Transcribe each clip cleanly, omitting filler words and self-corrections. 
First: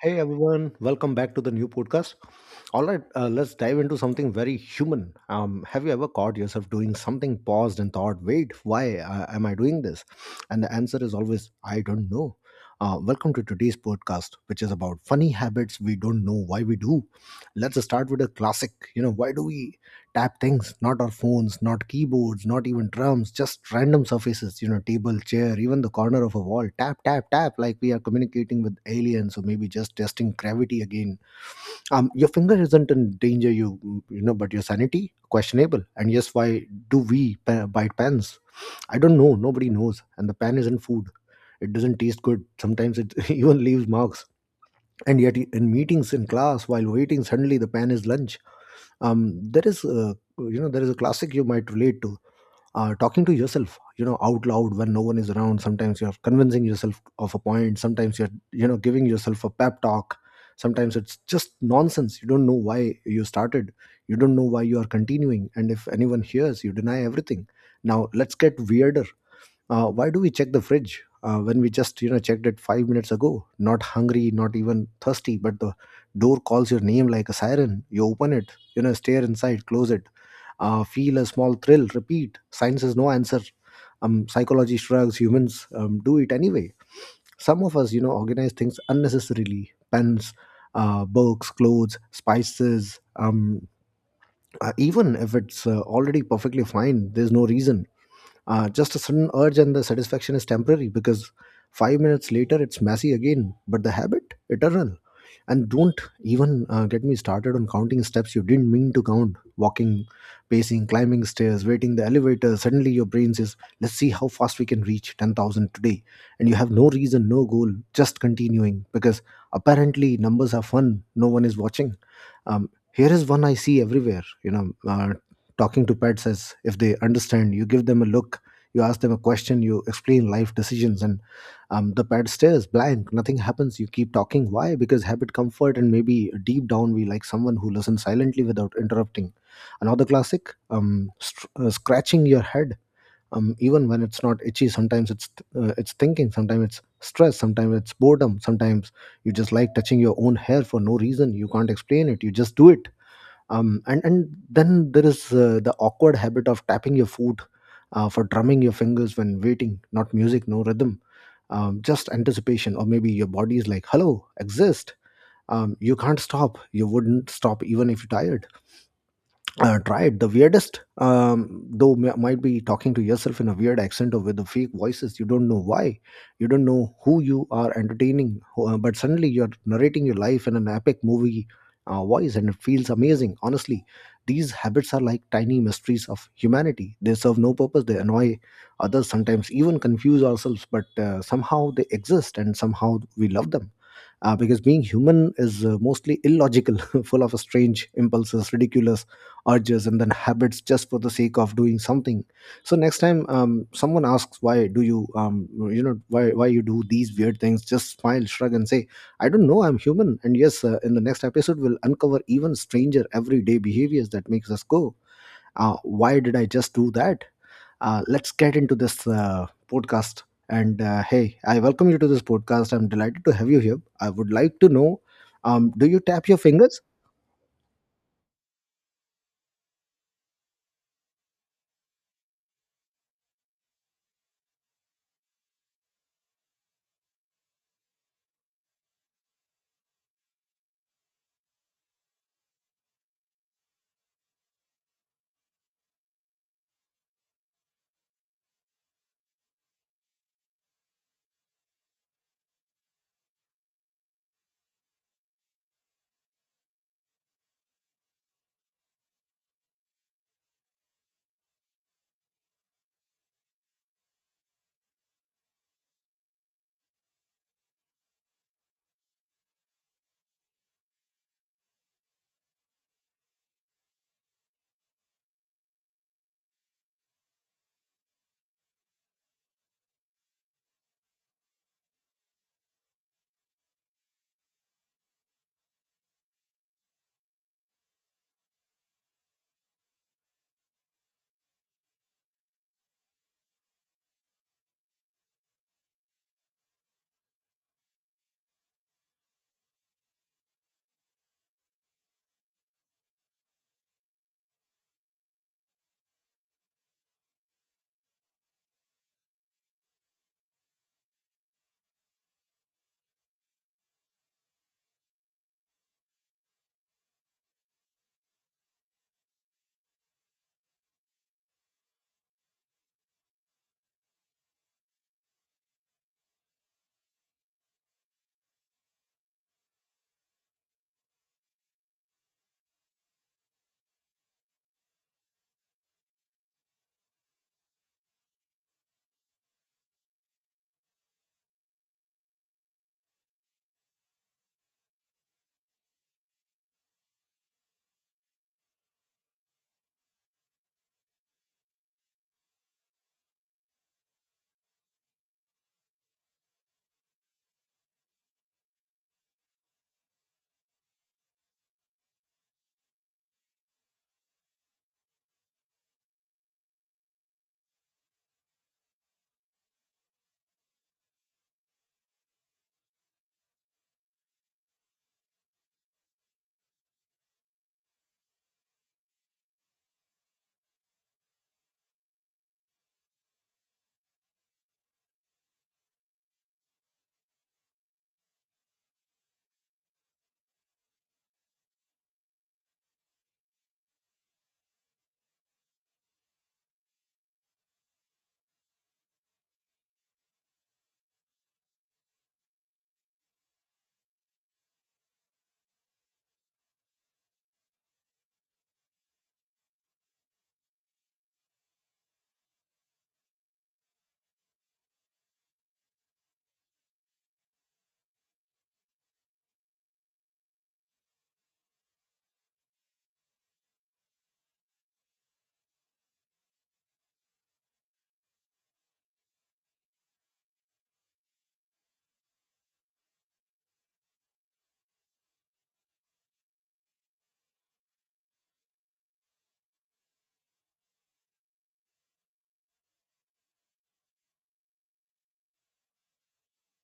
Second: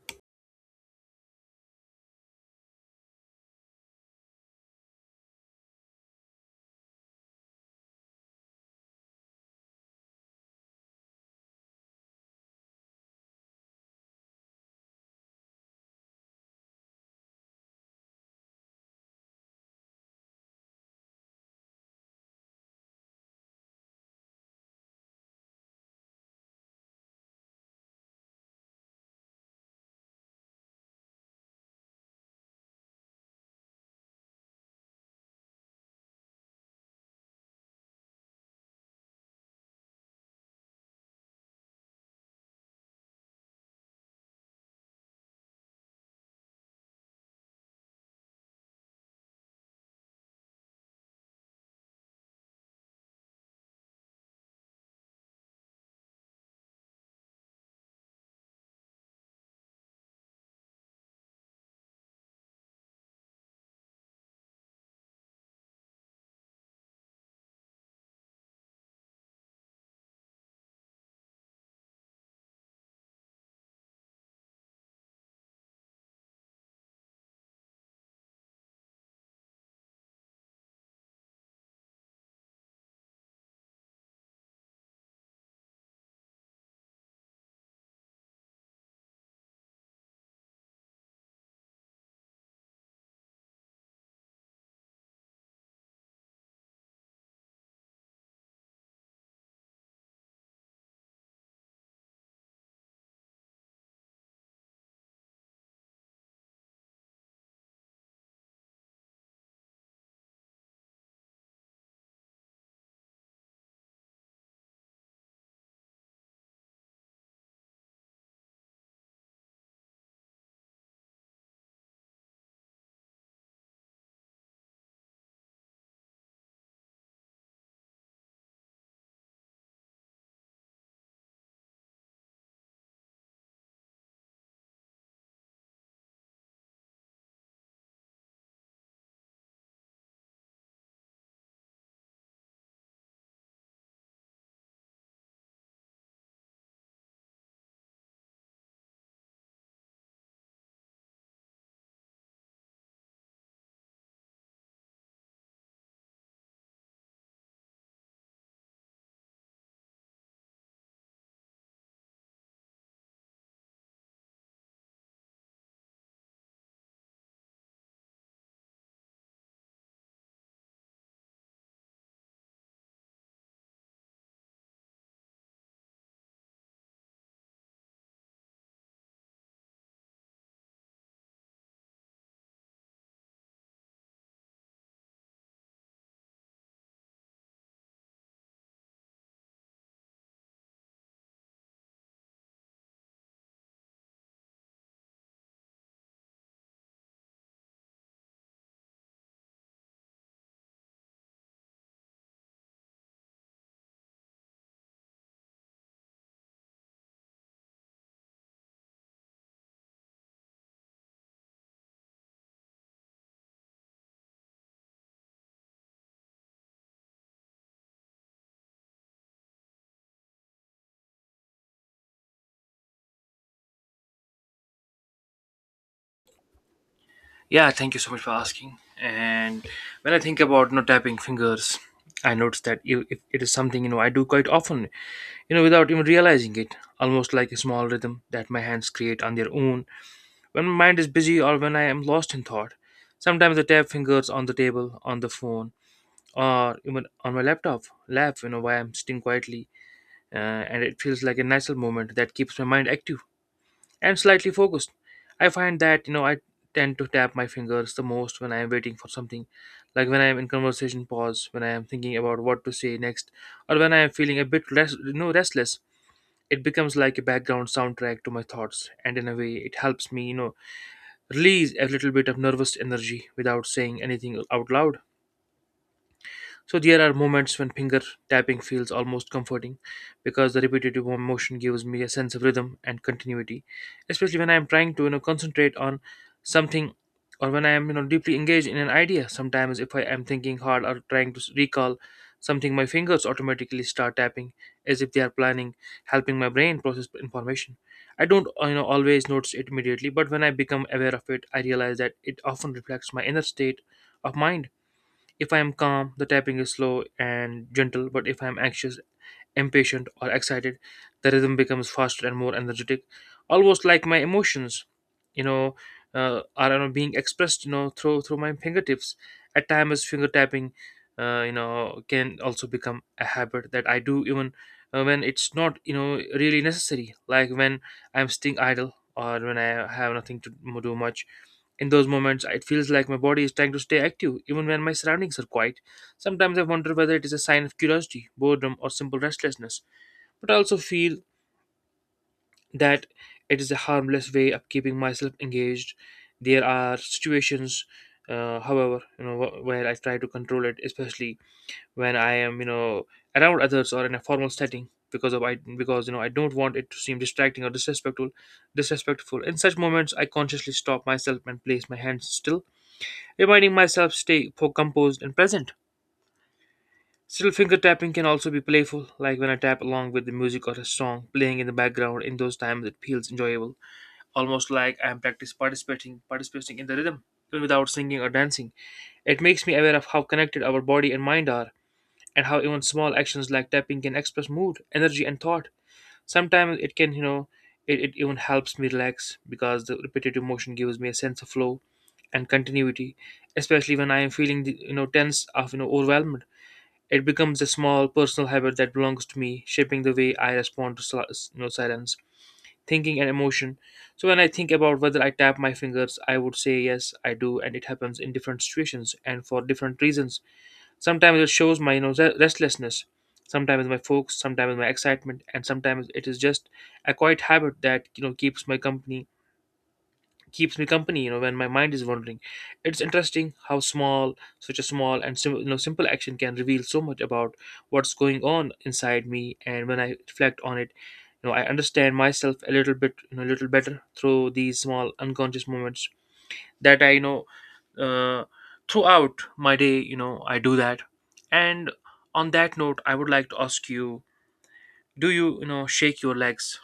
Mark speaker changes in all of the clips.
Speaker 1: Hey everyone, welcome back to the new podcast. All right, let's dive into something very human. Have you ever caught yourself doing something, paused and thought, wait, why am I doing this? And the answer is always, I don't know. Welcome to today's podcast, which is about funny habits we don't know why we do. Let's start with a classic. Why do we tap things? Not our phones, not keyboards, not even drums, just random surfaces, you know, table, chair, even the corner of a wall. Tap, tap, tap, like we are communicating with aliens, or maybe just testing gravity again. Your finger isn't in danger, you know, but your sanity, questionable. And yes, why do we bite pens? I don't know, nobody knows. And the pen isn't food, it doesn't taste good, sometimes it even leaves marks. And yet in meetings, in class, while waiting, suddenly the pen is lunch. There is a, there is a classic you might relate to. Talking to yourself, you know, out loud when no one is around. Sometimes you're convincing yourself of a point, sometimes you're, you know, giving yourself a pep talk, sometimes it's just nonsense. You don't know why you started, you don't know why you are continuing, and if anyone hears you, deny everything. Now let's get weirder. Why do we check the fridge when we just, you know, checked it 5 minutes ago? Not hungry, not even thirsty, but the door calls your name like a siren. You open it, you know, stare inside, close it, feel a small thrill, repeat. Science has no answer, psychology shrugs, humans do it anyway. Some of us, you know, organize things unnecessarily. Pens, books, clothes, spices, even if it's already perfectly fine. There's no reason, just a sudden urge, and the satisfaction is temporary, because 5 minutes later it's messy again, but the habit, eternal. And don't even get me started on counting steps you didn't mean to count. Walking, pacing, climbing stairs, waiting the elevator, suddenly your brain says, let's see how fast we can reach 10,000 today. And you have no reason, no goal, just continuing, because apparently numbers are fun, no one is watching. Here is one I see everywhere, you know, talking to pets as if they understand. You give them a look, you ask them a question, you explain life decisions, and the pad stares blank, nothing happens. You keep talking. Why? Because habit, comfort, and maybe deep down we like someone who listens silently without interrupting. Another classic, str scratching your head even when it's not itchy. Sometimes it's thinking, sometimes it's stress, sometimes it's boredom, sometimes you just like touching your own hair for no reason. You can't explain it, you just do it. And then there is the awkward habit of tapping your foot, for drumming your fingers when waiting. Not music, no rhythm, just anticipation. Or maybe your body is like, hello, exist. You can't stop, you wouldn't stop even if you're tired. Try it. The weirdest, though, might be talking to yourself in a weird accent or with the fake voices. You don't know why, you don't know who you are entertaining, but suddenly you're narrating your life in an epic movie voice, and it feels amazing. Honestly, these habits are like tiny mysteries of humanity. They serve no purpose, they annoy others, sometimes even confuse ourselves, but somehow they exist, and somehow we love them, because being human is mostly illogical, full of strange impulses, ridiculous urges, and then habits just for the sake of doing something. So next time someone asks, why do you you know why you do these weird things, just smile, shrug, and say, I don't know, I'm human. And yes, in the next episode we'll uncover even stranger everyday behaviors that makes us go, why did I just do that? Let's get into this podcast. And hey, I welcome you to this podcast. I'm delighted to have you here. I would like to know, do you tap your fingers?
Speaker 2: Yeah, thank you so much for asking. And when I think about tapping fingers, I notice that if it is something I do quite often, without even realizing it, almost like a small rhythm that my hands create on their own when my mind is busy or when I am lost in thought. Sometimes I tap fingers on the table, on the phone, or even on my laptop, lap, while I'm sitting quietly, uh, and it feels like a natural moment that keeps my mind active and slightly focused. I find that I tend to tap my fingers the most when I am waiting for something, like when I am in conversation pause, when I am thinking about what to say next, or when I am feeling a bit rest, restless. It becomes like a background soundtrack to my thoughts, and in a way, it helps me release a little bit of nervous energy without saying anything out loud. So there are moments when finger tapping feels almost comforting because the repetitive motion gives me a sense of rhythm and continuity, especially when I am trying to concentrate on something or when I am deeply engaged in an idea. Sometimes if I am thinking hard or trying to recall something, my fingers automatically start tapping as if they are planning, helping my brain process information. I don't always notice it immediately, but when I become aware of it, I realize that it often reflects my inner state of mind. If I am calm, the tapping is slow and gentle, but if I am anxious, impatient, or excited, the rhythm becomes faster and more energetic, almost like my emotions, you know, are being expressed, through my fingertips. At times, finger tapping, can also become a habit that I do even when it's not, really necessary. Like when I'm sitting idle or when I have nothing to do much. In those moments, it feels like my body is trying to stay active, even when my surroundings are quiet. Sometimes I wonder whether it is a sign of curiosity, boredom, or simple restlessness, but I also feel that it is a harmless way of keeping myself engaged. There are situations, however, where I try to control it, especially when I am, around others or in a formal setting, because of I because you know I don't want it to seem distracting or disrespectful. In such moments, I consciously stop myself and place my hands still, reminding myself stay composed and present. Still, finger tapping can also be playful, like when I tap along with the music or a song playing in the background. In those times, it feels enjoyable, almost like I am participating in the rhythm, even without singing or dancing. It makes me aware of how connected our body and mind are, and how even small actions like tapping can express mood, energy, and thought. Sometimes it can, it even helps me relax because the repetitive motion gives me a sense of flow and continuity, especially when I am feeling, tense of overwhelmed. It becomes a small personal habit that belongs to me, shaping the way I respond to silence, thinking, and emotion. So when I think about whether I tap my fingers, I would say yes, I do, and it happens in different situations and for different reasons. Sometimes it shows my restlessness, sometimes my focus, sometimes my excitement, and sometimes it is just a quiet habit that keeps my company keeps me company when my mind is wandering. It's interesting how small such a small and simple action can reveal so much about what's going on inside me, and when I reflect on it, I understand myself a little bit you know a little better through these small unconscious moments that I uh, throughout my day, I do that. And on that note, I would like to ask you, do you you know shake your legs?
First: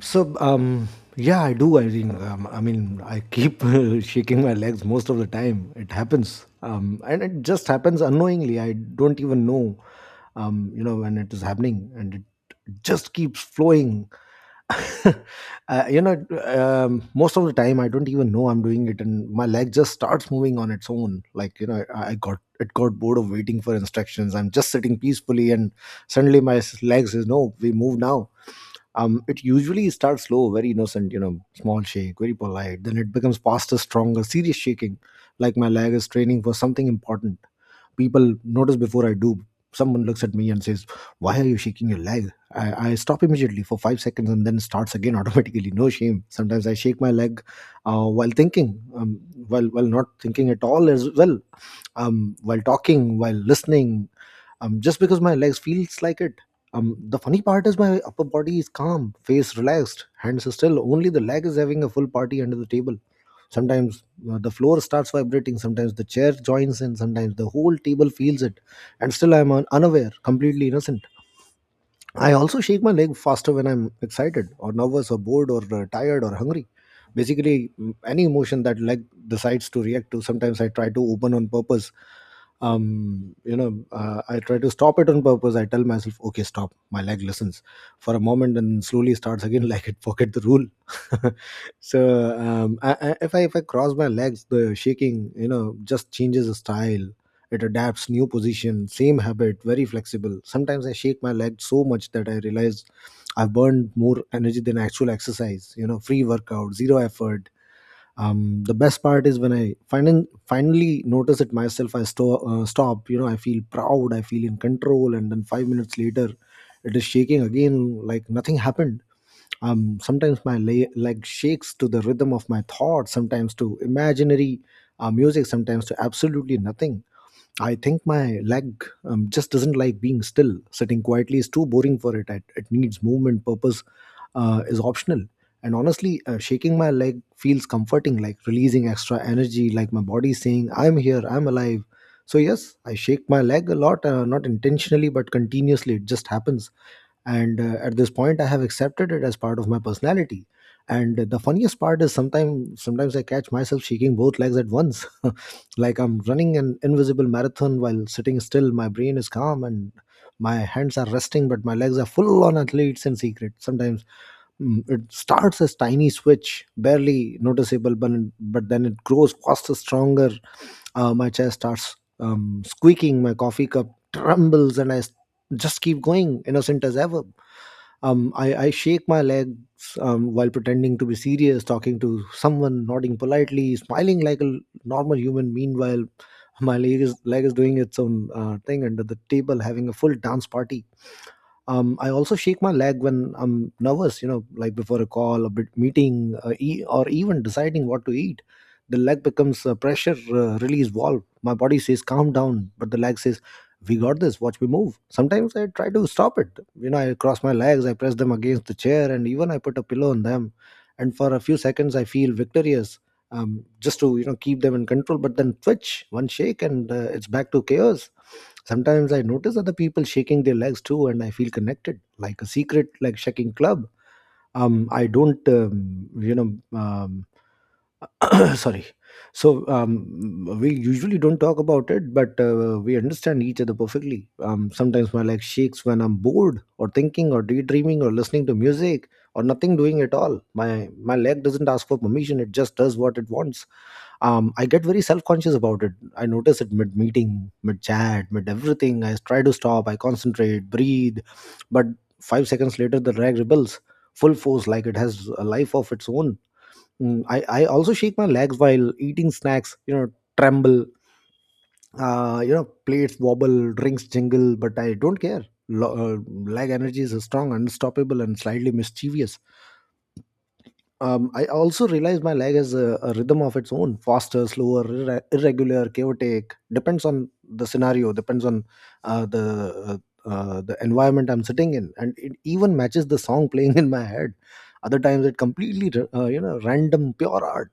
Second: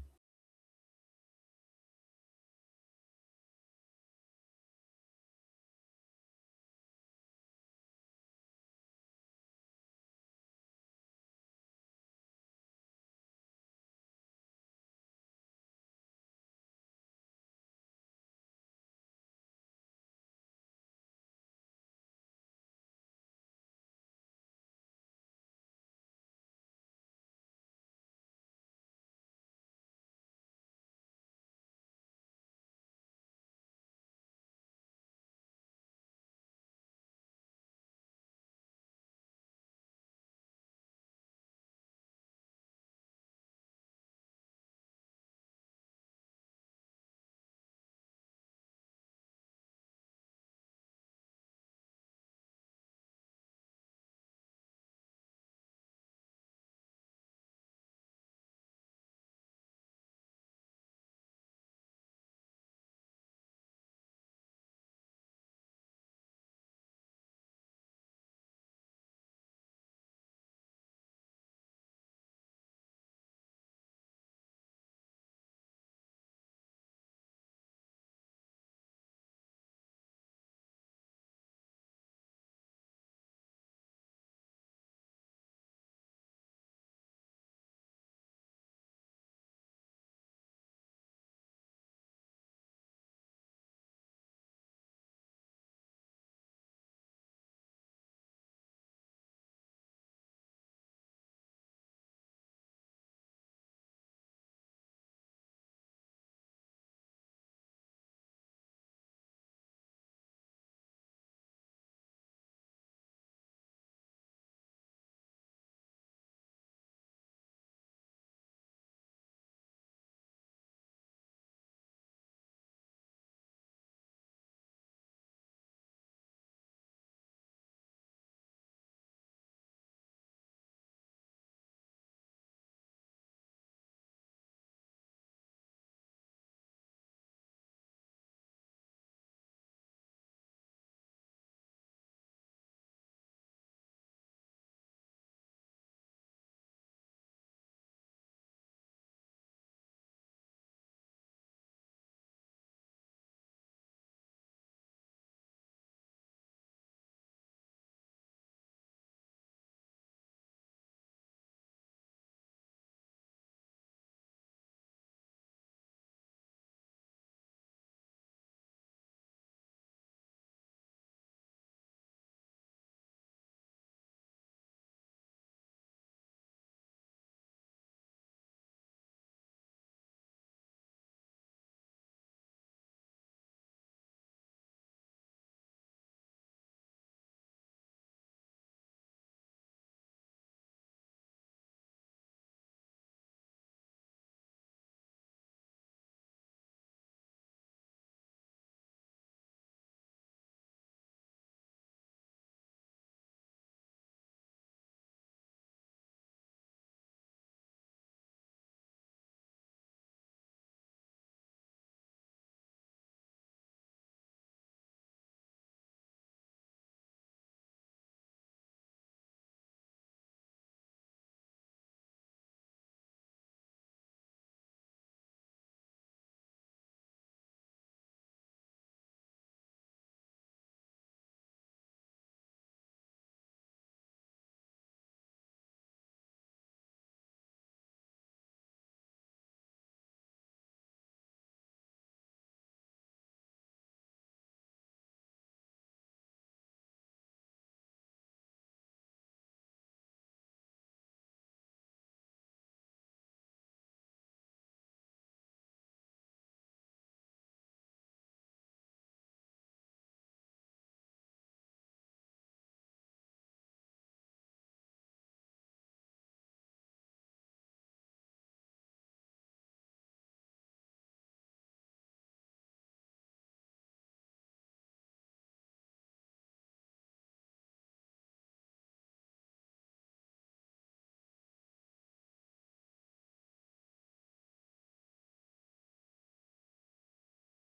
Speaker 1: So, yeah, I do. I keep shaking my legs most of the time. It happens, and it just happens unknowingly. I don't even know you know when it is happening, and it just keeps flowing. uh, Most of the time I don't even know I'm doing it, and my leg just starts moving on its own. Like, you know, I got bored of waiting for instructions. I'm just sitting peacefully, and suddenly my leg says, no, we move now. It usually starts slow, very innocent, you know, small shake, very polite. Then it becomes faster, stronger, serious shaking, like my leg is training for something important. People notice before I do. Someone looks at me and says, why are you shaking your leg? I stop immediately for 5 seconds, and then starts again automatically. No shame. Sometimes I shake my leg while thinking, while not thinking at all as well, while talking, while listening, just because my legs feels like it. The funny part is my upper body is calm, face relaxed, hands are still. Only the leg is having a full party under the table. Sometimes the floor starts vibrating, sometimes the chair joins in, sometimes the whole table feels it, and still I am unaware, completely innocent. I also shake my leg faster when I'm excited, or nervous, or bored, or tired, or hungry. Basically, any emotion that leg decides to react to. Sometimes I try to open on purpose. I try to stop it on purpose. I tell myself, okay, stop. My leg listens for a moment and slowly starts again, like it forget the rule. So, if I cross my legs, the shaking, you know, just changes the style. It adapts new position, same habit, very flexible. Sometimes I shake my leg so much that I realize I've burned more energy than actual exercise. You know, free workout, zero effort. The best part is when I finally notice it myself. I stop. You know, I feel proud, I feel in control. And then 5 minutes later, it is shaking again like nothing happened. Sometimes my leg shakes to the rhythm of my thoughts. Sometimes to imaginary music. Sometimes to absolutely nothing. I think my leg just doesn't like being still. Sitting quietly is too boring for it. It needs movement. Purpose is optional. And honestly, shaking my leg feels comforting, like releasing extra energy, like my body saying, I'm here, I'm alive. So yes, I shake my leg a lot, not intentionally, but continuously. It just happens. And at this point, I have accepted it as part of my personality. And the funniest part is, sometimes I catch myself shaking both legs at once, like I'm running an invisible marathon while sitting still. My brain is calm and my hands are resting, but my legs are full on athletes in secret. Sometimes it starts as tiny switch, barely noticeable, but then it grows faster, stronger. My chair starts squeaking, my coffee cup trembles, and just keep going, innocent as ever. I shake my legs while pretending to be serious, talking to someone, nodding politely, smiling like a normal human. Meanwhile, my leg is doing its own thing under the table, having a full dance party. I also shake my leg when I'm nervous, you know, like before a call, a bit meeting, or even deciding what to eat. The leg becomes a pressure release valve. My body says, calm down, but the leg says, we got this, watch me move. Sometimes I try to stop it. You know, I cross my legs, I press them against the chair, and even I put a pillow on them. And for a few seconds, I feel victorious, just to, you know, keep them in control. But then twitch, one shake, and it's back to chaos. Sometimes I notice other people shaking their legs too, and I feel connected, like a secret like shaking club. I don't, you know, Sorry. So, we usually don't talk about it, but we understand each other perfectly. Sometimes my leg shakes when I'm bored, or thinking, or daydreaming, or listening to music, or nothing doing at all. My leg doesn't ask for permission; it just does what it wants. I get very self conscious about it. I notice it mid meeting, mid chat, mid everything. I try to stop, I concentrate, breathe. But 5 seconds later, the rag rebels full force like it has a life of its own. I also shake my legs while eating snacks, tremble, plates wobble, drinks jingle, but I don't care. Lag energy is strong, unstoppable, and slightly mischievous. I also realize my leg has a rhythm of its own, faster, slower, irregular, chaotic. Depends on the scenario, depends on uh, the the environment I'm sitting in, and it even matches the song playing in my head. Other times, it completely random, pure art.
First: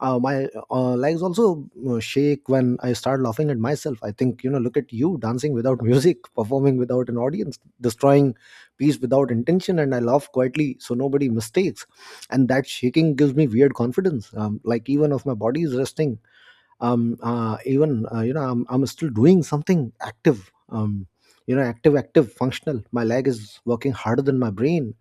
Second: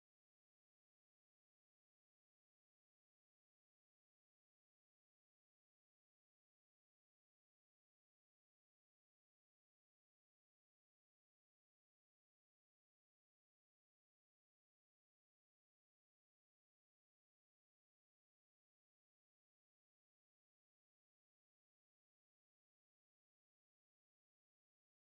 Speaker 1: My legs also shake when I start laughing at myself. I think, look at you dancing without music, performing without an audience, destroying peace without intention, and I laugh quietly so nobody mistakes, and that shaking gives me weird confidence, like even if my body is resting even you know I'm still doing something active. Active, active, functional. My leg is working harder than my brain.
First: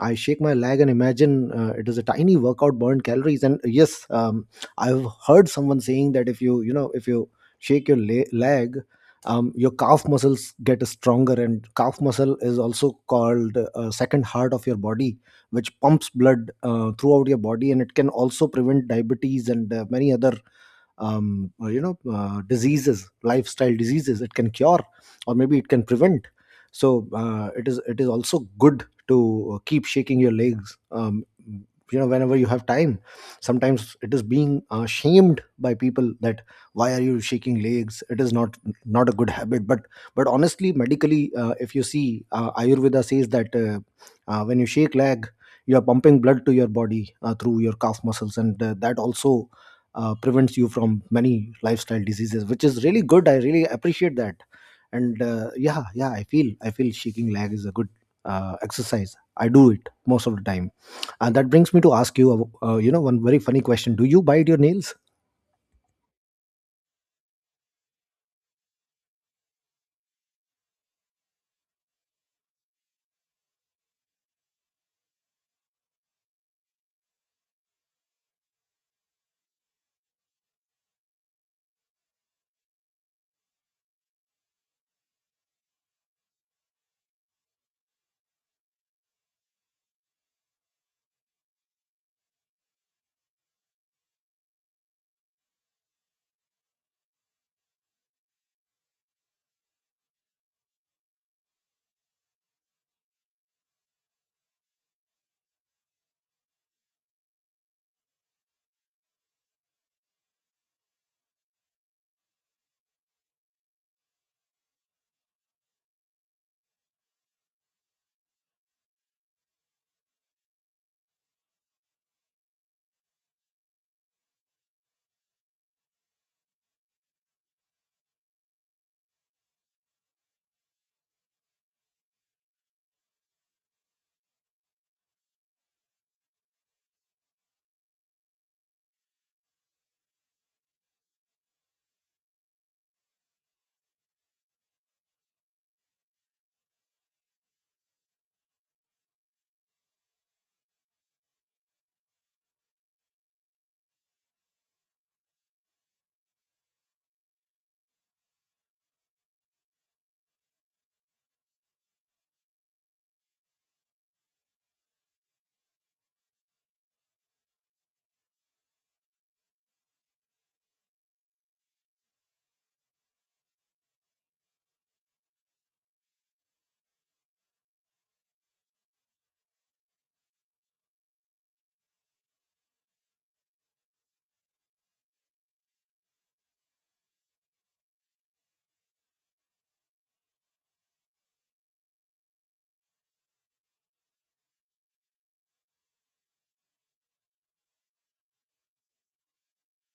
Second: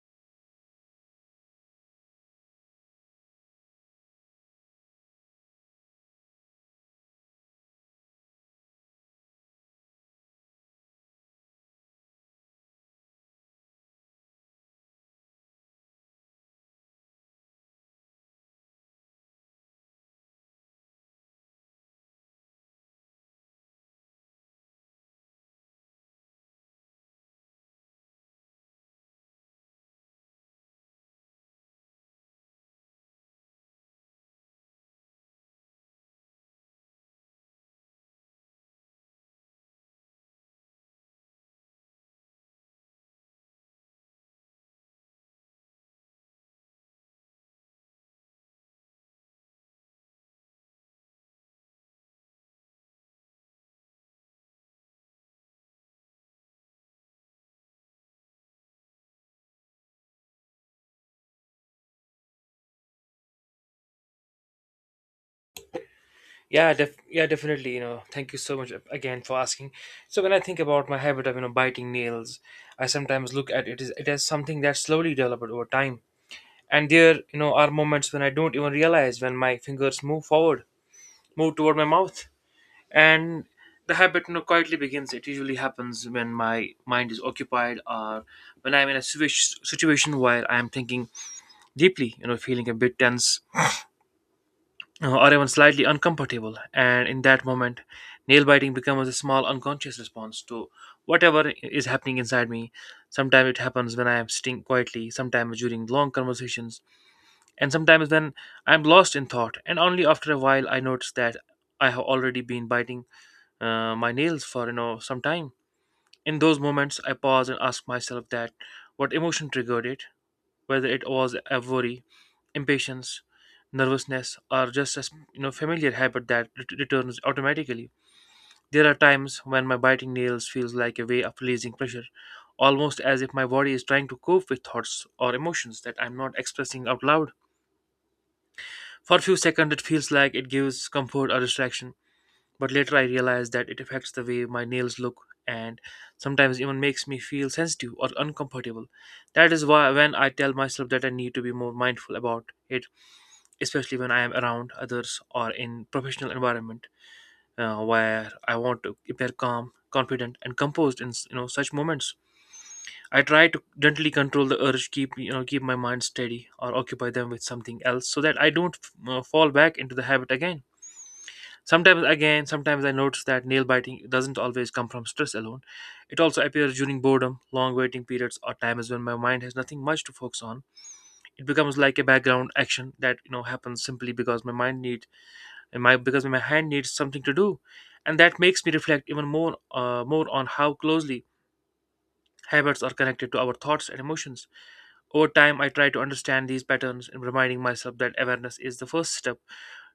Speaker 1: I shake my leg and imagine it is a tiny workout, burned calories. And yes, I've heard someone saying that if you, you know if you shake your leg, your calf muscles get stronger, and calf muscle is also called second heart of your body, which pumps blood throughout your body, and it can also prevent diabetes and many other diseases, lifestyle diseases it can cure, or maybe it can prevent. So it is also good to keep shaking your legs whenever you have time. Sometimes it is being shamed by people that, why are you shaking legs, it is not a good habit. But honestly, medically, if you see, ayurveda says that when you shake leg, you are pumping blood to your body through your calf muscles, and that also prevents you from many lifestyle diseases, which is really good. I really appreciate that. And yeah, yeah, I feel shaking leg is a good exercise. I do it most of the time. And that brings me to ask you, you know one very funny question, do you bite your nails?
Speaker 2: Yeah, definitely. You know, thank you so much again for asking. So when I think about my habit of biting nails, I sometimes look at it as something that slowly developed over time. And there are moments when I don't even realize when my fingers move move toward my mouth, and the habit quietly begins. It usually happens when my mind is occupied or when I'm in a situation where I'm thinking deeply. You know, feeling a bit tense or even slightly uncomfortable, and in that moment, nail biting becomes a small unconscious response to whatever is happening inside me. Sometimes it happens when I am sitting quietly, sometimes during long conversations, and sometimes when I am lost in thought. And only after a while, I notice that I have already been biting my nails for some time. In those moments, I pause and ask myself that what emotion triggered it, whether it was a worry, impatience, nervousness, are just as familiar habit that returns automatically. There are times when my biting nails feels like a way of releasing pressure, almost as if my body is trying to cope with thoughts or emotions that I'm not expressing out loud. For a few seconds, it feels like it gives comfort or distraction, but later I realize that it affects the way my nails look and sometimes even makes me feel sensitive or uncomfortable. That is why when I tell myself that I need to be more mindful about it, especially when I am around others or in professional environment, where I want to appear calm, confident, and composed in such moments. I try to gently control the urge, keep you know keep my mind steady, or occupy them with something else, so that I don't fall back into the habit again. Sometimes I notice that nail biting doesn't always come from stress alone. It also appears during boredom, long waiting periods, or times when my mind has nothing much to focus on. It becomes like a background action that happens simply because my hand needs something to do, and that makes me reflect even more on how closely habits are connected to our thoughts and emotions. Over time, I try to understand these patterns and reminding myself that awareness is the first step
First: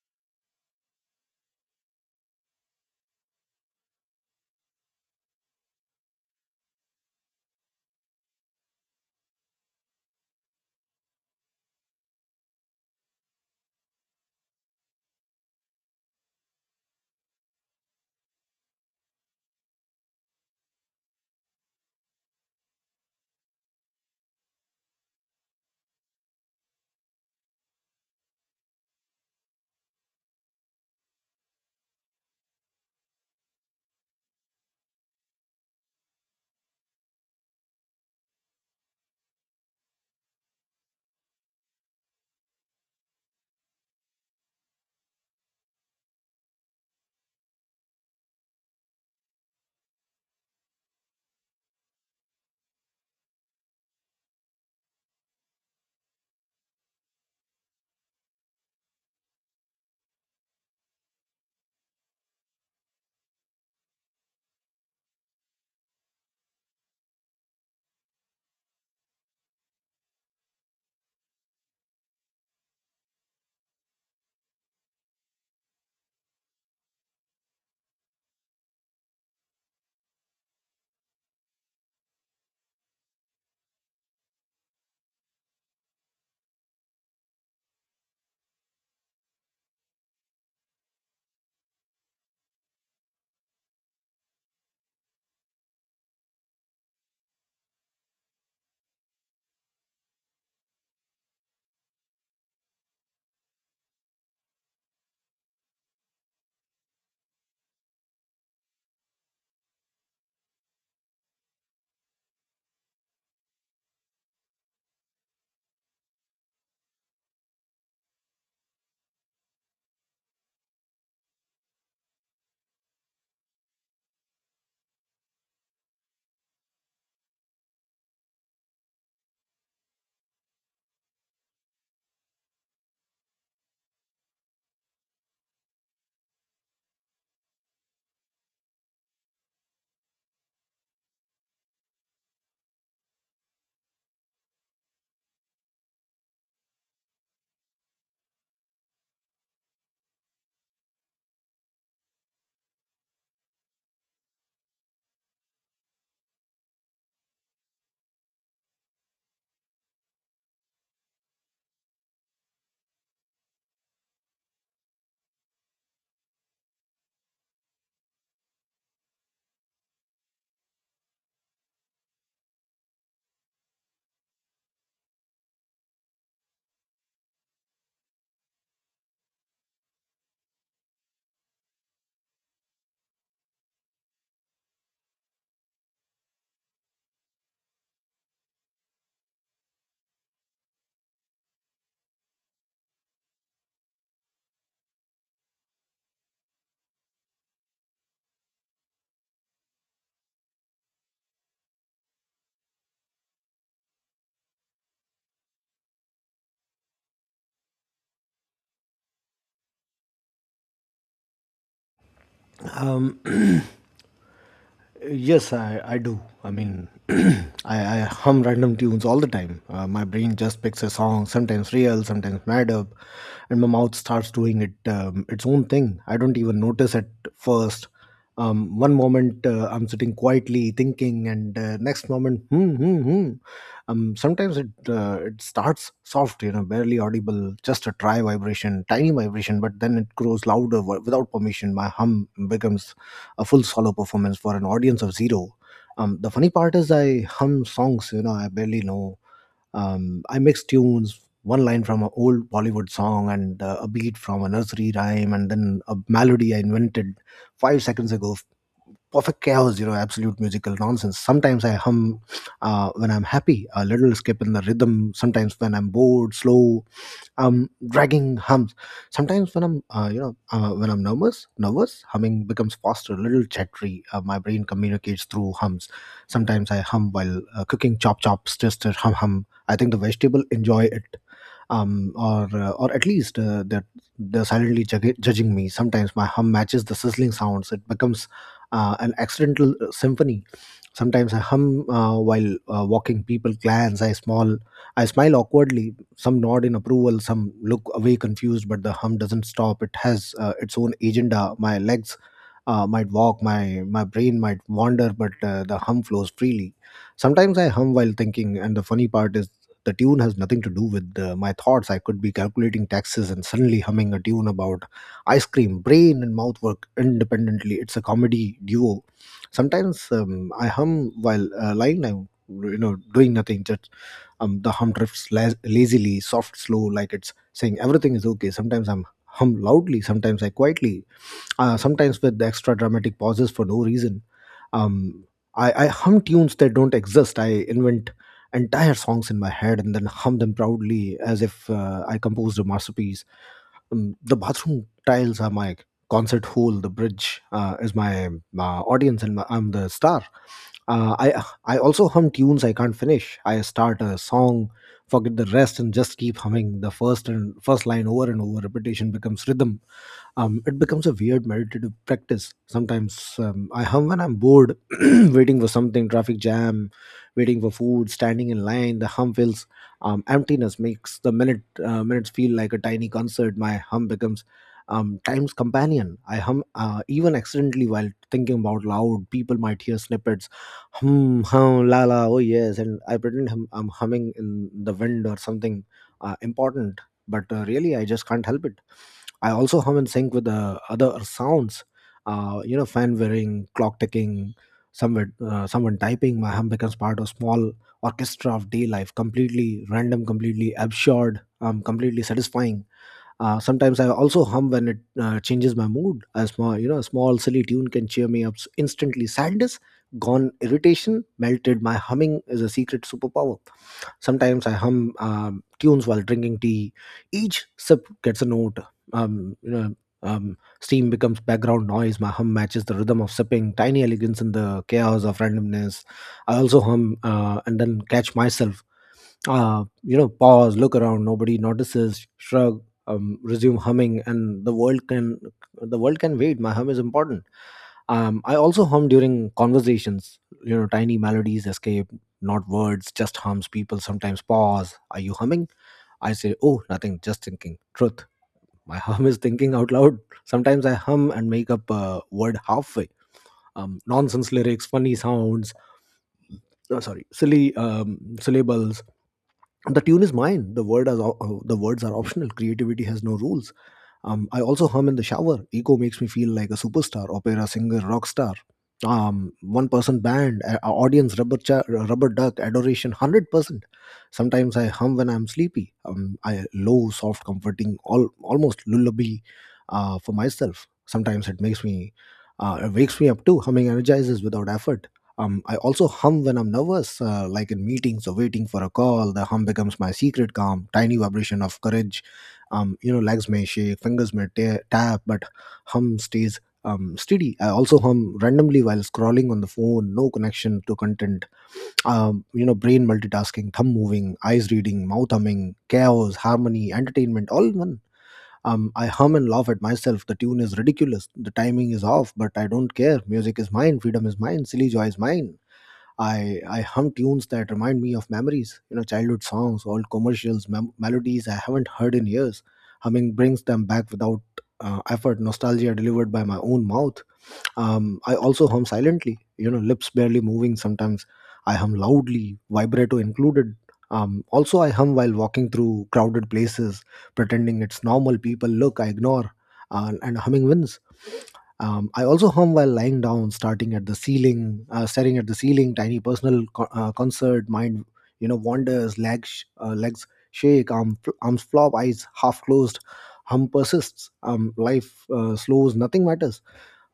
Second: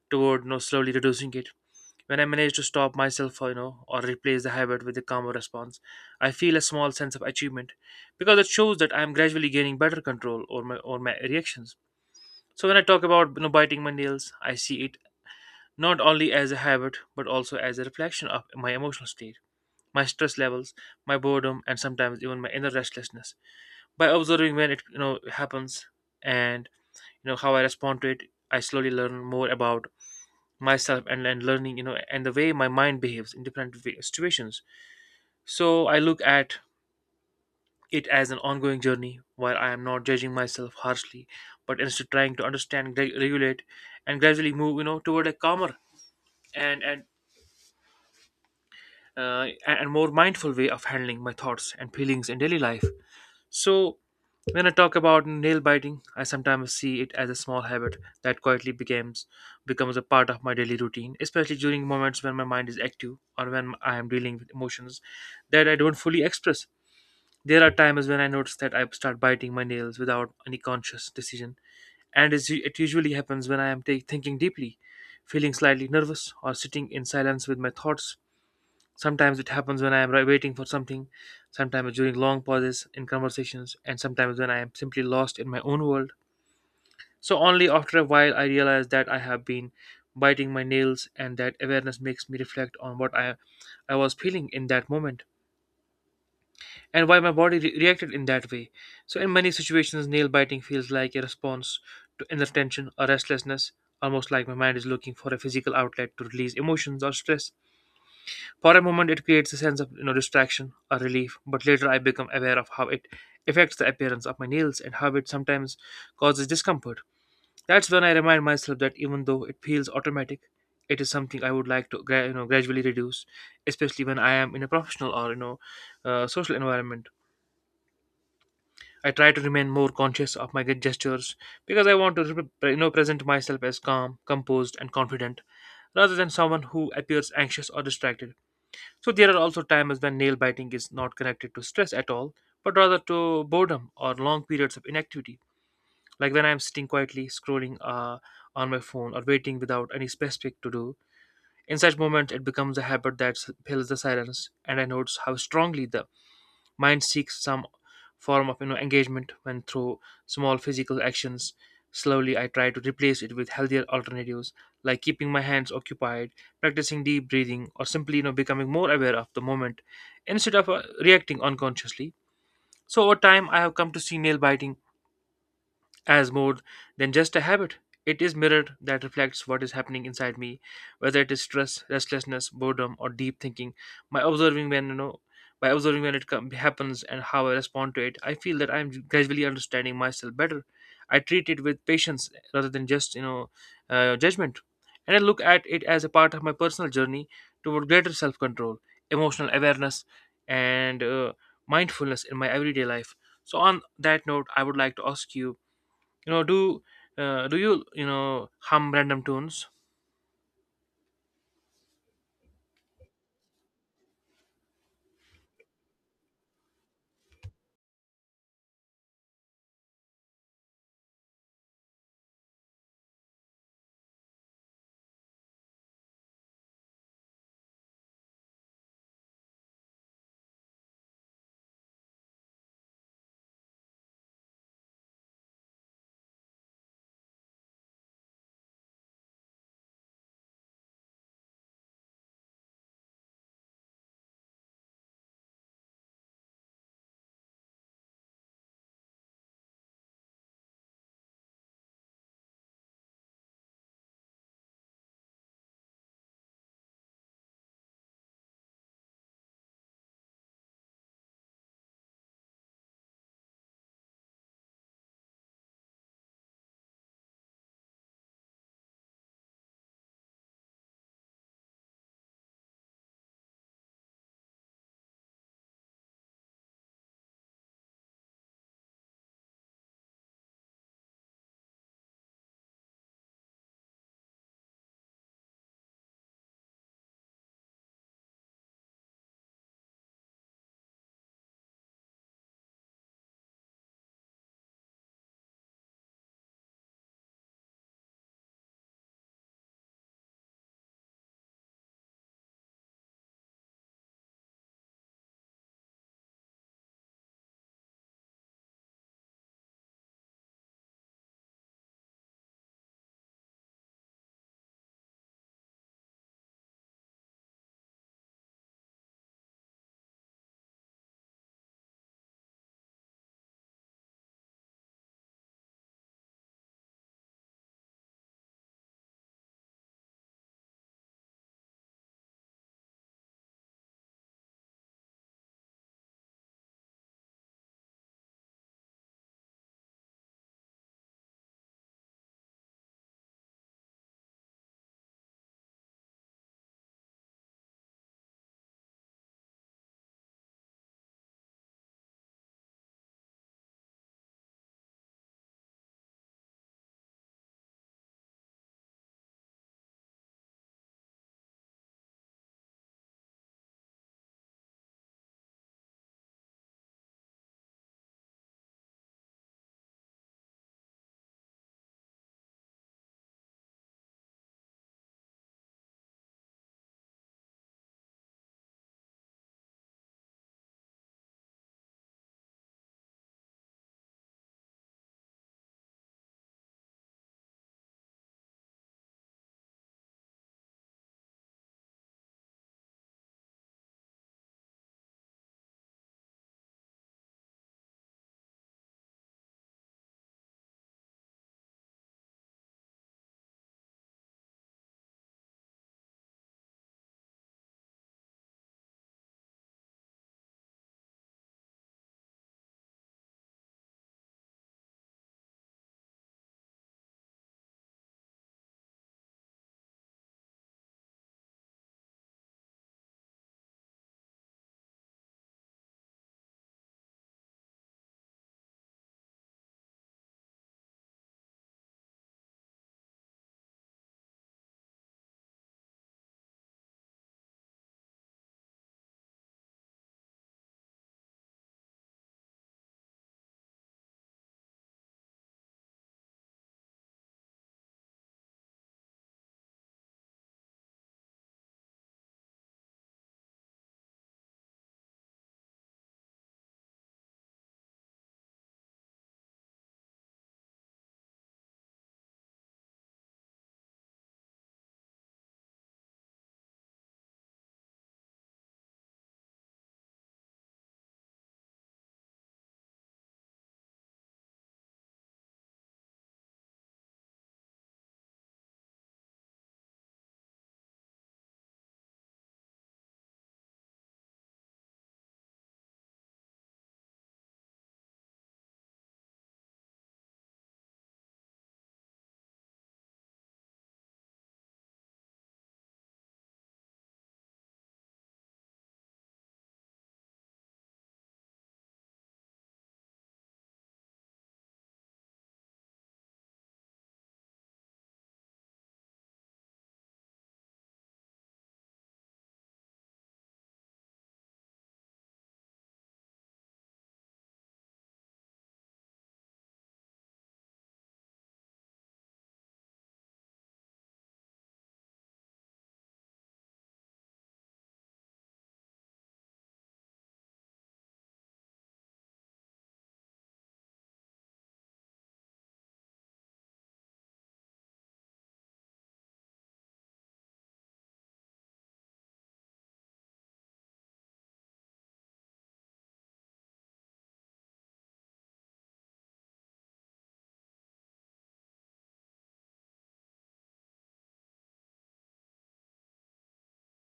Speaker 2: toward, slowly reducing it. When I manage to stop myself, or replace the habit with a calmer response, I feel a small sense of achievement because it shows that I am gradually gaining better control over over my reactions. So when I talk about, biting my nails, I see it not only as a habit but also as a reflection of my emotional state, my stress levels, my boredom, and sometimes even my inner restlessness. By observing when it you know happens and how I respond to it, I slowly learn more about myself and learning, and the way my mind behaves in different situations. So I look at it as an ongoing journey where I am not judging myself harshly, but instead trying to understand, regulate, and gradually move, toward a calmer and and more mindful way of handling my thoughts and feelings in daily life. So, when I talk about nail biting, I sometimes see it as a small habit that quietly becomes becomes a part of my daily routine, especially during moments when my mind is active or when I am dealing with emotions that I don't fully express. There are times when I notice that I start biting my nails without any conscious decision, and it usually happens when I am thinking deeply, feeling slightly nervous, or sitting in silence with my thoughts. Sometimes it happens when I am waiting for something, sometimes during long pauses in conversations, and sometimes when I am simply lost in my own world. So, only after a while, I realize that I have been biting my nails, and that awareness makes me reflect on what I was feeling in that moment and why my body reacted in that way. So, in many situations, nail biting feels like a response to inner tension or restlessness, almost like my mind is looking for a physical outlet to release emotions or stress. For a moment, it creates a sense of, distraction or relief, but later I become aware of how it affects the appearance of my nails and how it sometimes causes discomfort. That's when I remind myself that even though it feels automatic, it is something I would like to gradually reduce, especially when I am in a professional or social environment. I try to remain more conscious of my gestures because I want to present myself as calm, composed, and confident rather than someone who appears anxious or distracted. So there are also times when nail biting is not connected to stress at all, but rather to boredom or long periods of inactivity, like when I am sitting quietly scrolling on my phone or waiting without any specific to do. In such moments, it becomes a habit that fills the silence, and I notice how strongly the mind seeks some form of engagement when through small physical actions. Slowly, I try to replace it with healthier alternatives like keeping my hands occupied, practicing deep breathing, or simply becoming more aware of the moment instead of reacting unconsciously. So over time, I have come to see nail biting as more than just a habit. It is mirror that reflects what is happening inside me, whether it is stress, restlessness, boredom, or deep thinking. By observing when you know, by observing when it happens and how I respond to it, I feel that I am gradually understanding myself better. I treat it with patience rather than just judgment, and I look at it as a part of my personal journey toward greater self-control, emotional awareness, and mindfulness in my everyday life. So on that note, I would like to ask you, you know do do you you know hum random tunes?
Speaker 1: Um, Yes, I do. I mean, I hum random tunes all the time. My brain just picks a song, sometimes real, sometimes mad up, and my mouth starts doing it its own thing. I don't even notice at first. One moment I'm sitting quietly thinking, and next moment, hmm, hmm, hmm. Sometimes it starts soft, barely audible, just a dry vibration, tiny vibration, but then it grows louder without permission. My hum becomes a full solo performance for an audience of zero. The funny part is I hum songs, I barely know. I mix tunes, one line from an old Bollywood song and a beat from a nursery rhyme and then a melody I invented 5 seconds ago. Perfect chaos, you know, absolute musical nonsense. Sometimes I hum when I'm happy, a little skip in the rhythm. Sometimes when I'm bored, slow, dragging hums. Sometimes when I'm when I'm nervous, humming becomes faster, a little chattery. My brain communicates through hums. Sometimes I hum while cooking, chop chop, stir stir, hum hum. I think the vegetable enjoy it, or at least that they're silently judging me. Sometimes my hum matches the sizzling sounds. It becomes an accidental symphony. Sometimes I hum while walking. People glance. I small. I smile awkwardly. Some nod in approval. Some look away confused. But the hum doesn't stop. It has its own agenda. My legs might walk. My brain might wander. But the hum flows freely. Sometimes I hum while thinking, and the funny part is the tune has nothing to do with my thoughts. I could be calculating taxes and suddenly humming a tune about ice cream. Brain and mouth work independently. It's a comedy duo. Sometimes I hum while lying down, doing nothing. Just the hum drifts lazily, soft, slow, like it's saying everything is okay. Sometimes I'm hum loudly. Sometimes I quietly. Sometimes with extra dramatic pauses for no reason. um I hum tunes that don't exist. I invent entire songs in my head and then hum them proudly as if I composed a masterpiece. The bathroom tiles are my concert hall, the bridge is my audience, and I'm the star. I also hum tunes I can't finish. I start a song, forget the rest, and just keep humming the first line over and over. Repetition becomes rhythm. It becomes a weird meditative practice. Sometimes I hum when I'm bored, waiting for something, traffic jam, waiting for food, standing in line. The hum feels emptiness makes the minutes feel like a tiny concert. My hum becomes time's companion. I hum even accidentally while thinking about loud. People might hear snippets, hum hum la la. Oh yes, and I pretend I'm humming in the wind or something important, but really I just can't help it. I also hum in sync with the other sounds. Fan whirring, clock ticking, someone typing. My hum becomes part of small orchestra of day life. Completely random, completely absurd, completely satisfying. Sometimes I also hum when it changes my mood. A small, a small silly tune can cheer me up instantly. Sadness, gone. Irritation, melted. My humming is a secret superpower. Sometimes I hum tunes while drinking tea. Each sip gets a note. Um, you know, Steam becomes background noise. My hum matches the rhythm of sipping. Tiny elegance in the chaos of randomness. I also hum and then catch myself. Pause, look around. Nobody notices. Shrug. Resume humming, and the world can wait. My hum is important. I also hum during conversations. Tiny melodies escape, not words, just hums. People sometimes pause, are you humming? I say, oh nothing, just thinking. Truth, my hum is thinking out loud. Sometimes I hum and make up a word halfway. Nonsense lyrics, funny sounds. No, sorry, silly syllables. The tune is mine. The words are optional. Creativity has no rules. I also hum in the shower. Ego makes me feel like a superstar, opera singer, rock star. One person band, a audience, rubber duck, adoration, 100%. Sometimes I hum when I'm sleepy. I low, soft, comforting, almost lullaby for myself. Sometimes it makes me, it wakes me up too. Humming energizes without effort. I also hum when I'm nervous, like in meetings or waiting for a call. The hum becomes my secret calm, tiny vibration of courage. Legs may shake, fingers may tap, but hum stays steady. I also hum randomly while scrolling on the phone, no connection to content. Brain multitasking, thumb moving, eyes reading, mouth humming, chaos, harmony, entertainment, all in one. I hum and laugh at myself. The tune is ridiculous. The timing is off, but I don't care. Music is mine. Freedom is mine. Silly joy is mine. I hum tunes that remind me of memories, childhood songs, old commercials, melodies I haven't heard in years. Humming brings them back without effort. Nostalgia delivered by my own mouth. I also hum silently, lips barely moving. Sometimes I hum loudly, vibrato included. Also, I hum while walking through crowded places, pretending it's normal. People look, I ignore, and humming wins. I also hum while lying down, starting at the ceiling, staring at the ceiling. Tiny personal concert, mind wanders, legs shake, arms flop, eyes half closed. Hum persists. Life slows. Nothing matters.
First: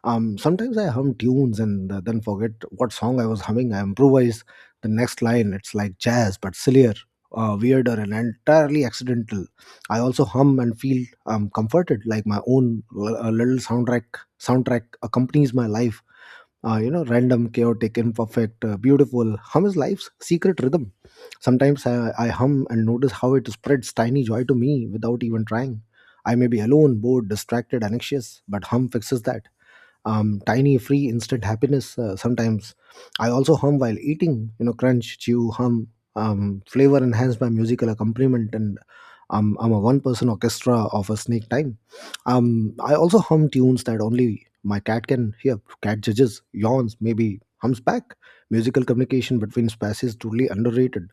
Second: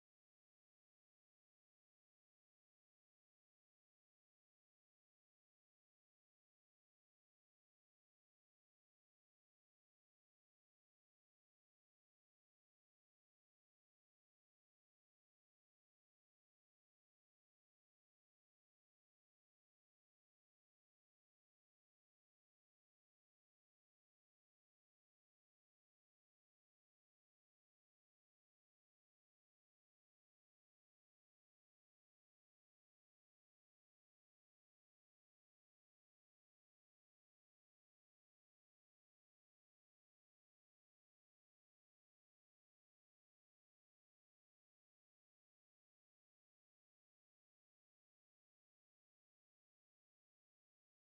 Speaker 1: Sometimes I hum tunes and then forget what song I was humming. I improvise the next line. It's like jazz, but sillier, weirder, and entirely accidental. I also hum and feel comforted, like my own little soundtrack. Soundtrack accompanies my life. Random, chaotic, imperfect, beautiful. Hum is life's secret rhythm. Sometimes I hum and notice how it spreads tiny joy to me without even trying. I may be alone, bored, distracted, anxious, but hum fixes that. Tiny free instant happiness, sometimes. I also hum while eating, crunch, chew, hum. Flavor enhanced by musical accompaniment, and I'm a one person orchestra of a snake time. I also hum tunes that only my cat can hear. Cat judges, yawns, maybe hums back. Musical communication between species, truly underrated.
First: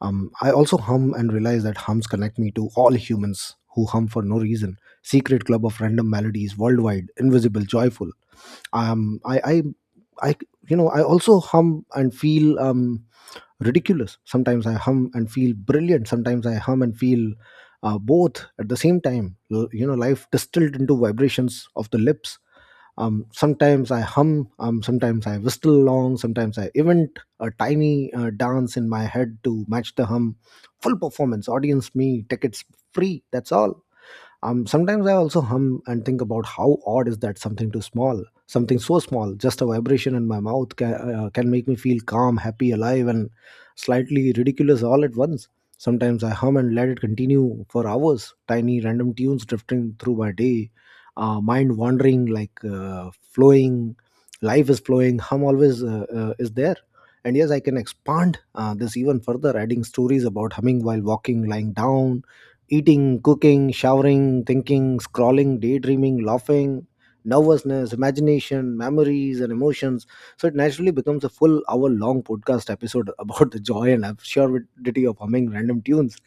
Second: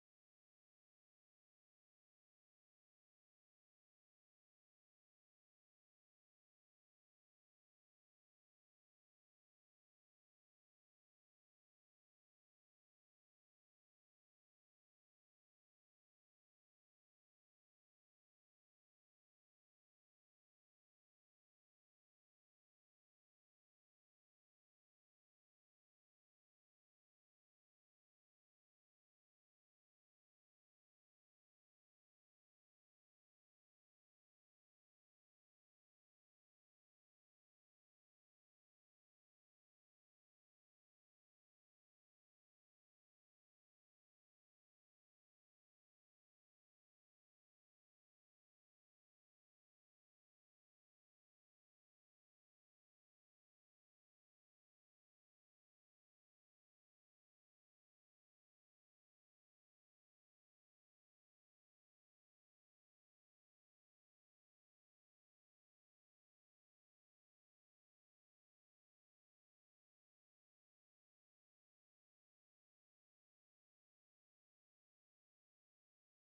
Speaker 1: I also hum and realize that hums connect me to all humans who hum for no reason. Secret club of random melodies, worldwide, invisible, joyful. Um I I I I also hum and feel ridiculous. Sometimes I hum and feel brilliant. Sometimes I hum and feel both at the same time. Life distilled into vibrations of the lips. Sometimes I hum, sometimes I whistle along, sometimes I invent a tiny dance in my head to match the hum. Full performance, audience me, tickets free, that's all. Sometimes I also hum and think about how odd is that something too small, something so small, just a vibration in my mouth can make me feel calm, happy, alive, and slightly ridiculous all at once. Sometimes I hum and let it continue for hours, tiny random tunes drifting through my day, mind wandering, like flowing, life is flowing, hum always is there. And yes, I can expand this even further, adding stories about humming while walking, lying down, eating, cooking, showering, thinking, scrolling, daydreaming, laughing, nervousness, imagination, memories, and emotions. So it naturally becomes a full hour long podcast episode about the joy and absurdity of humming random tunes.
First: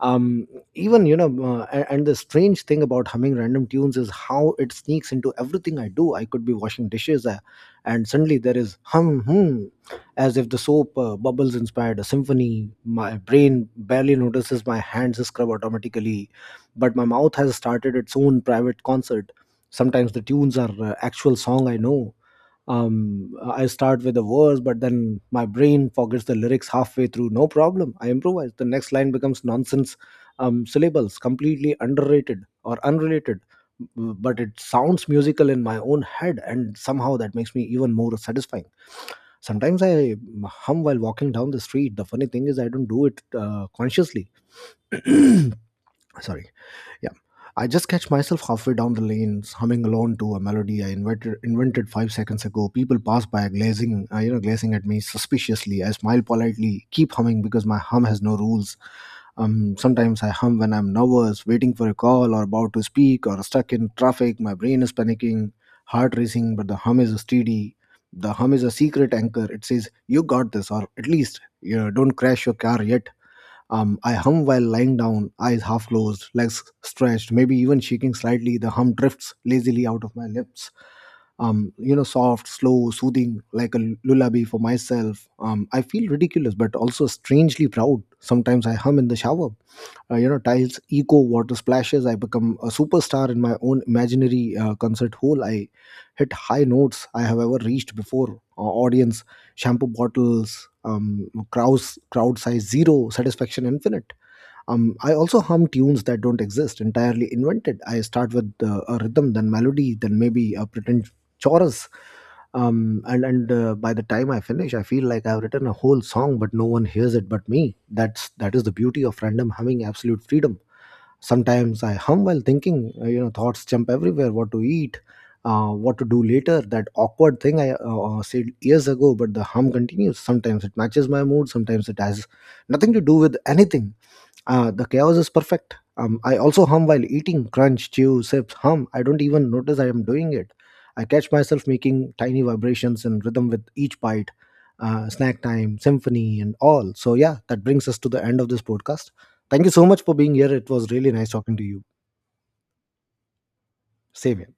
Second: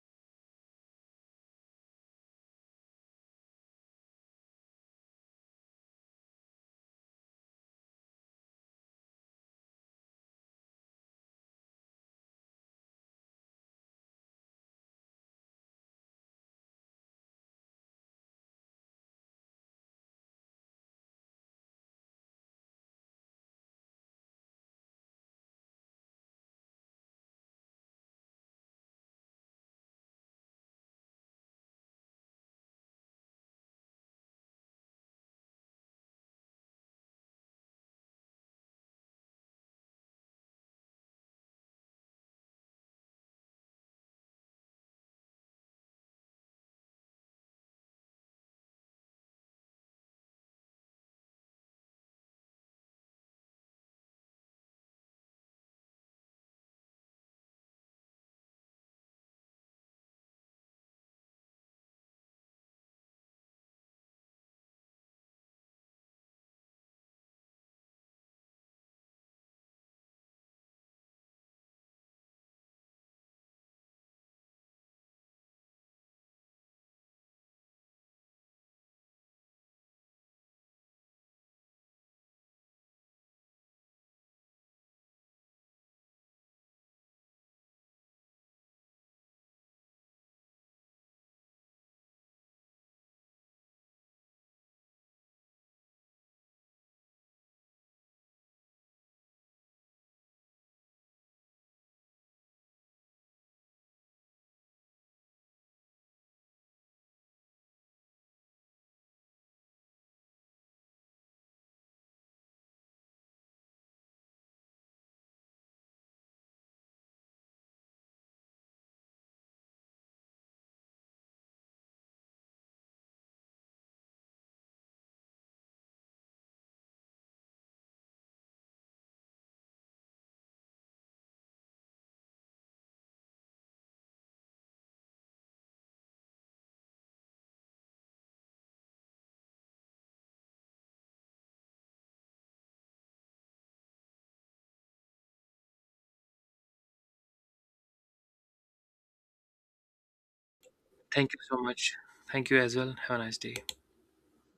Speaker 1: Um, Even, and the strange thing about humming random tunes is how it sneaks into everything I do. I could be washing dishes, and suddenly there is hum, hum, as if the soap bubbles inspired a symphony. My brain barely notices, my hands scrub automatically, but my mouth has started its own private concert. Sometimes the tunes are actual song I know. I start with a verse, but then my brain forgets the lyrics halfway through. No problem. I improvise. The next line becomes nonsense syllables, completely underrated or unrelated, but it sounds musical in my own head, and somehow that makes me even more satisfying. Sometimes I hum while walking down the street. The funny thing is, I don't do it consciously. Sorry. Yeah. I just catch myself halfway down the lanes, humming alone to a melody I invented 5 seconds ago. People pass by, glazing at me suspiciously. I smile politely, keep humming, because my hum has no rules. Sometimes I hum when I'm nervous, waiting for a call, or about to speak, or stuck in traffic. My brain is panicking, heart racing, but the hum is steady. The hum is a secret anchor. It says, "You got this," or at least, "Don't crash your car yet." I hum while lying down, eyes half closed, legs stretched, maybe even shaking slightly. The hum drifts lazily out of my lips. Soft, slow, soothing, like a lullaby for myself. I feel ridiculous, but also strangely proud. Sometimes I hum in the shower. Tiles echo, water splashes. I become a superstar in my own imaginary concert hall. I hit high notes I have ever reached before. Audience shampoo bottles, crowd size zero, satisfaction infinite. I also hum tunes that don't exist, entirely invented. I start with a rhythm, then melody, then maybe a pretend chorus. And By the time I finish, I feel like I've written a whole song, but no one hears it but me. That is the beauty of random humming, absolute freedom. Sometimes I hum while thinking. Thoughts jump everywhere: what to eat, what to do later, that awkward thing I said years ago, but the hum continues. Sometimes it matches my mood, sometimes it has nothing to do with anything. The chaos is perfect. I also hum while eating, crunch, chew, sips, hum. I don't even notice I am doing it. I catch myself making tiny vibrations in rhythm with each bite, snack time, symphony, and all. So, yeah, that brings us to the end of this podcast. Thank you so much for being here. It was really nice
Speaker 2: Thank you
Speaker 1: talking to
Speaker 2: so
Speaker 1: you.
Speaker 2: much. Thank you as well. Have a nice day.
Speaker 1: Same here.